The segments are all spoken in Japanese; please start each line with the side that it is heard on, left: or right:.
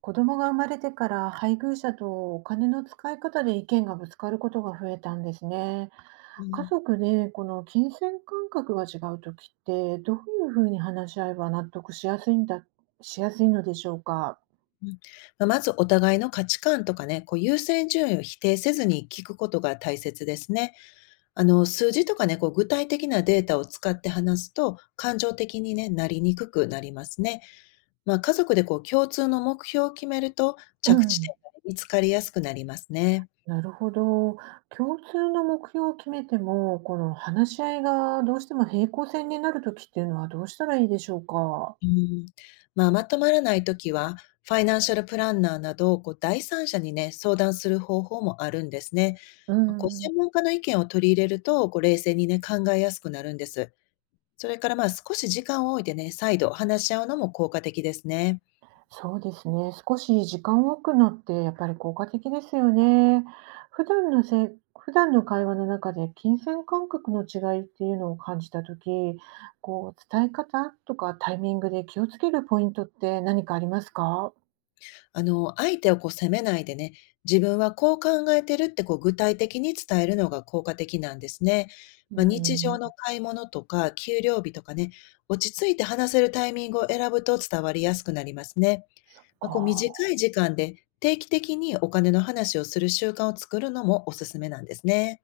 right: 子供が生まれてから配偶者とお金の使い方で意見がぶつかることが増えたんですね。
left: う
right: 家
left: ん、
right: 族でこの金銭感覚が違うときってどういうふうに話し合えば納得しやすいんだ、しやすいのでしょうか。
left: うん。まずお互いの価値観とかね、こう優先順位を否定せずに聞くことが大切ですね。数字とかね、こう具体的なデータを使って話すと、感情的にね、なりにくくなりますね。家族でこう共通の目標を決めると、
right: う
left: 着地点
right: ん、
left: がね見つかりやすくなりますね。
right: なるほど。共通の目標を決めても、この話し合いがどうしても平行線になるときっていうのはどうしたらいいでしょうか。
left: うん、まとまらないときは、ファイナンシャルプランナーなど、こう、第三者にね、相談する方法もあるんですね。
right: う
left: こう、
right: ん、
left: 専門家の意見を取り入れると、こう、冷静にね、考えやすくなるんです。それから、少し時間を置いてね、再度話し合うのも効果的ですね。
right: そうですね。少し時間を置くのってやっぱり効果的ですよね。普段のせ普段の会話の中で金銭感覚の違いっていうのを感じたとき、こう伝え方とかタイミングで気をつけるポイントって何かありますか？
left: 相手をこう責めないでね、自分はこう考えてるってこう具体的に伝えるのが効果的なんですね。
right: う
left: 日常の
right: ん、
left: 買い物とか給料日とかね、落ち着いて話せるタイミングを選ぶと伝わりやすくなりますね。
right: か、
left: こう短い時間で定期的にお金の話をする習慣を作るのもおすすめなんですね。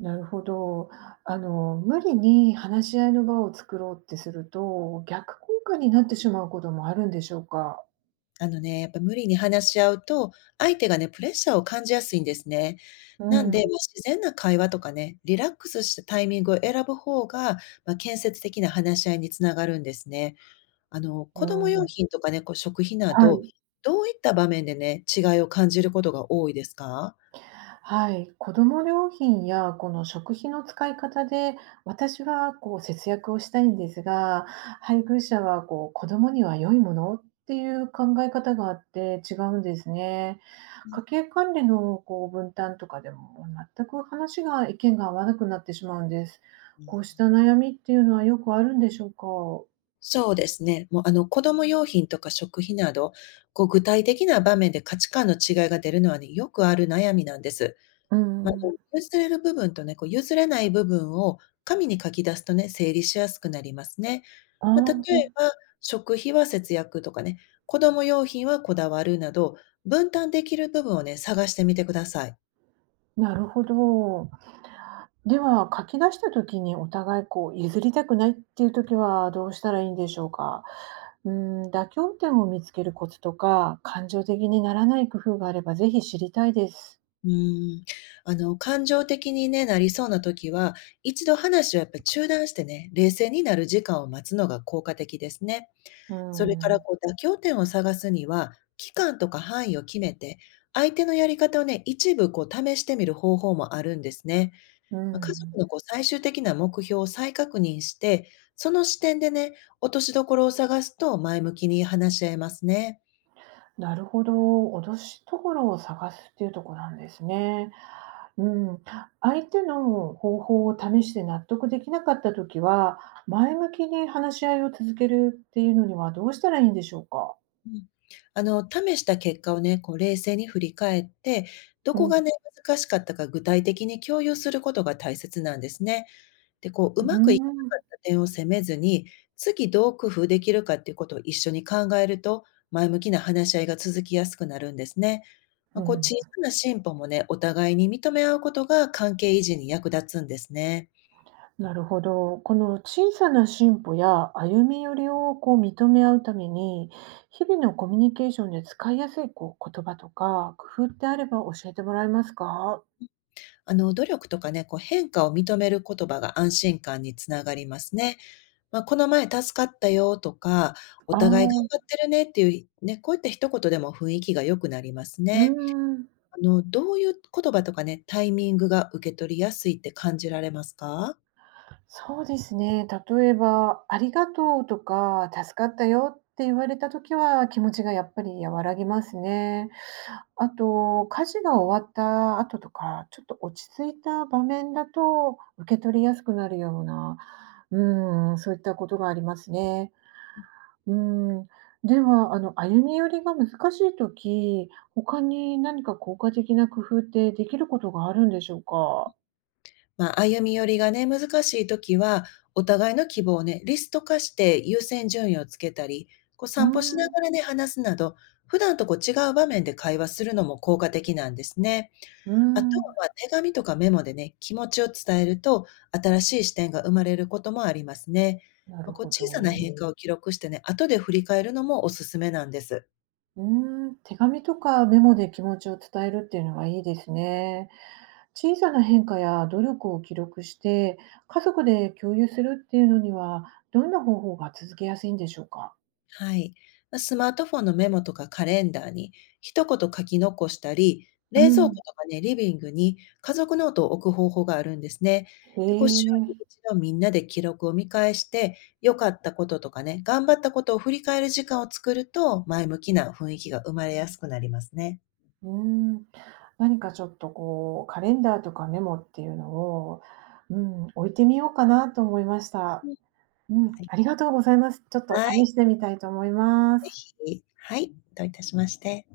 right: なるほど。無理に話し合いの場を作ろうってすると、逆効果になってしまうこともあるんでしょうか？
left: あのね、やっぱ無理に話し合うと、相手がね、プレッシャーを感じやすいんですね。
right: う
left: なんで、
right: ん、
left: 自然な会話とかね、リラックスしたタイミングを選ぶ方が、建設的な話し合いにつながるんですね。
right: う
left: 子供用
right: ん、
left: 品とかね、こう食費な
right: は
left: ど、
right: い。
left: どういった場面でね、違いを感じることが多いですか？
right: はい、子ども料品やこの食費の使い方で、私はこう節約をしたいんですが、配偶者はこう子どもには良いものっていう考え方があって違うんですね。家計管理のこう分担とかでも全く話が意見が合わなくなってしまうんです。
left: う
right: こうし
left: ん。
right: た悩みっていうのはよくあるんでしょうか？
left: そうですね。もう、子供用品とか食費など、こう具体的な場面で価値観の違いが出るのはね、よくある悩みなんです。
right: う
left: ま、で
right: ん。
left: も、譲れる部分とね、こう譲れない部分を紙に書き出すとね、整理しやすくなりますね。
right: あ
left: ま、例え
right: あ、
left: ば、食費は節約とかね、子供用品はこだわるなど、分担できる部分をね、探してみてください。
right: なるほど。では、書き出した時にお互いこう譲りたくないっていう時はどうしたらいいんでしょうか？うん、妥協点を見つけるコツとか、感情的にならない工夫があればぜひ知りたいです。
left: うーん、感情的にね、なりそうな時は、一度話をやっぱ中断してね、冷静になる時間を待つのが効果的ですね。
right: う
left: それから
right: ん、
left: こう妥協点を探すには、期間とか範囲を決めて、相手のやり方をね、一部こう試してみる方法もあるんですね。
right: う
left: 家族
right: ん、
left: のこう最終的な目標を再確認して、その視点でね、落としどころを探すと前向きに話し合えますね。
right: なるほど、脅しところを探すっていうところなんですね。うん、相手の方法を試して納得できなかった時は、前向きに話し合いを続けるっていうのにはどうしたらいいんでしょうか？
left: うん、試した結果をね、こう冷静に振り返って、ど
right: う
left: こ
right: ん、う
left: がね、難しかったか具体的に共有することが大切なんですね。で、こう、うまくいかな
right: ん、
left: かった点を責めずに、次どう工夫できるかっていうことを一緒に考えると、前向きな話し合いが続きやすくなるんですね。
right: う
left: こう、
right: ん。
left: 小さな進歩もね、お互いに認め合うことが関係維持に役立つんですね。
right: なるほど。この小さな進歩や歩み寄りをこう認め合うために、日々のコミュニケーションで使いやすいこう言葉とか工夫ってあれば教えてもらえますか。
left: 努力とかね、こう変化を認める言葉が安心感につながりますね。この前助かったよとか、お
right: ああ
left: 互い頑張っ
right: ー、
left: てるねっていう、ね、こういった一言でも雰囲気が良くなります
right: うー
left: ね。
right: ん。
left: どういう言葉とかね、タイミングが受け取りやすいって感じられますか？
right: そうですね。例えば、ありがとうとか、助かったよって言われた時は気持ちがやっぱり和らぎますね。あと、家事が終わった後とか、ちょっと落ち着いた場面だと、受け取りやすくなるような、うん、そういったことがありますね。うん。では、歩み寄りが難しいとき、他に何か効果的な工夫ってできることがあるんでしょうか？
left: 歩み寄りがね、難しいときは、お互いの希望をね、リスト化して優先順位をつけたり、こう
right: うー
left: 散歩しな
right: ん、
left: がらね、話すなど、普段とこう違う場面で会話するのも効果的なんですね。
right: う
left: あと
right: ん、
left: は、手紙とかメモでね、気持ちを伝えると、新しい視点が生まれることもありますね。
right: なる
left: こう
right: ほ
left: 小さな
right: ど。
left: 変化を記録してね、後で振り返るのもおすすめなんです。
right: うん、手紙とかメモで気持ちを伝えるっていうのがいいですね。小さな変化や努力を記録して家族で共有するっていうのにはどんな方法が続けやすいんでしょうか。
left: はい。ま、スマートフォンのメモとかカレンダーに一言書き残したり、
right: う
left: 冷蔵庫
right: ん。
left: とかね、リビングに家族ノートを置く方法があるんですね。
right: へ
left: で、こう週
right: え。
left: に一度みんなで記録を見返して、良かったこととかね、頑張ったことを振り返る時間を作ると、前向きな雰囲気が生まれやすくなりますね。
right: うん。何かちょっとこうカレンダーとかメモっていうのを、うん、置いてみようかなと思いました。
left: うん。
right: うん。
left: はい。
right: ありがとうございます。ちょっと
left: は
right: 試
left: い、
right: してみたいと思います。
left: はい、どういたしまして。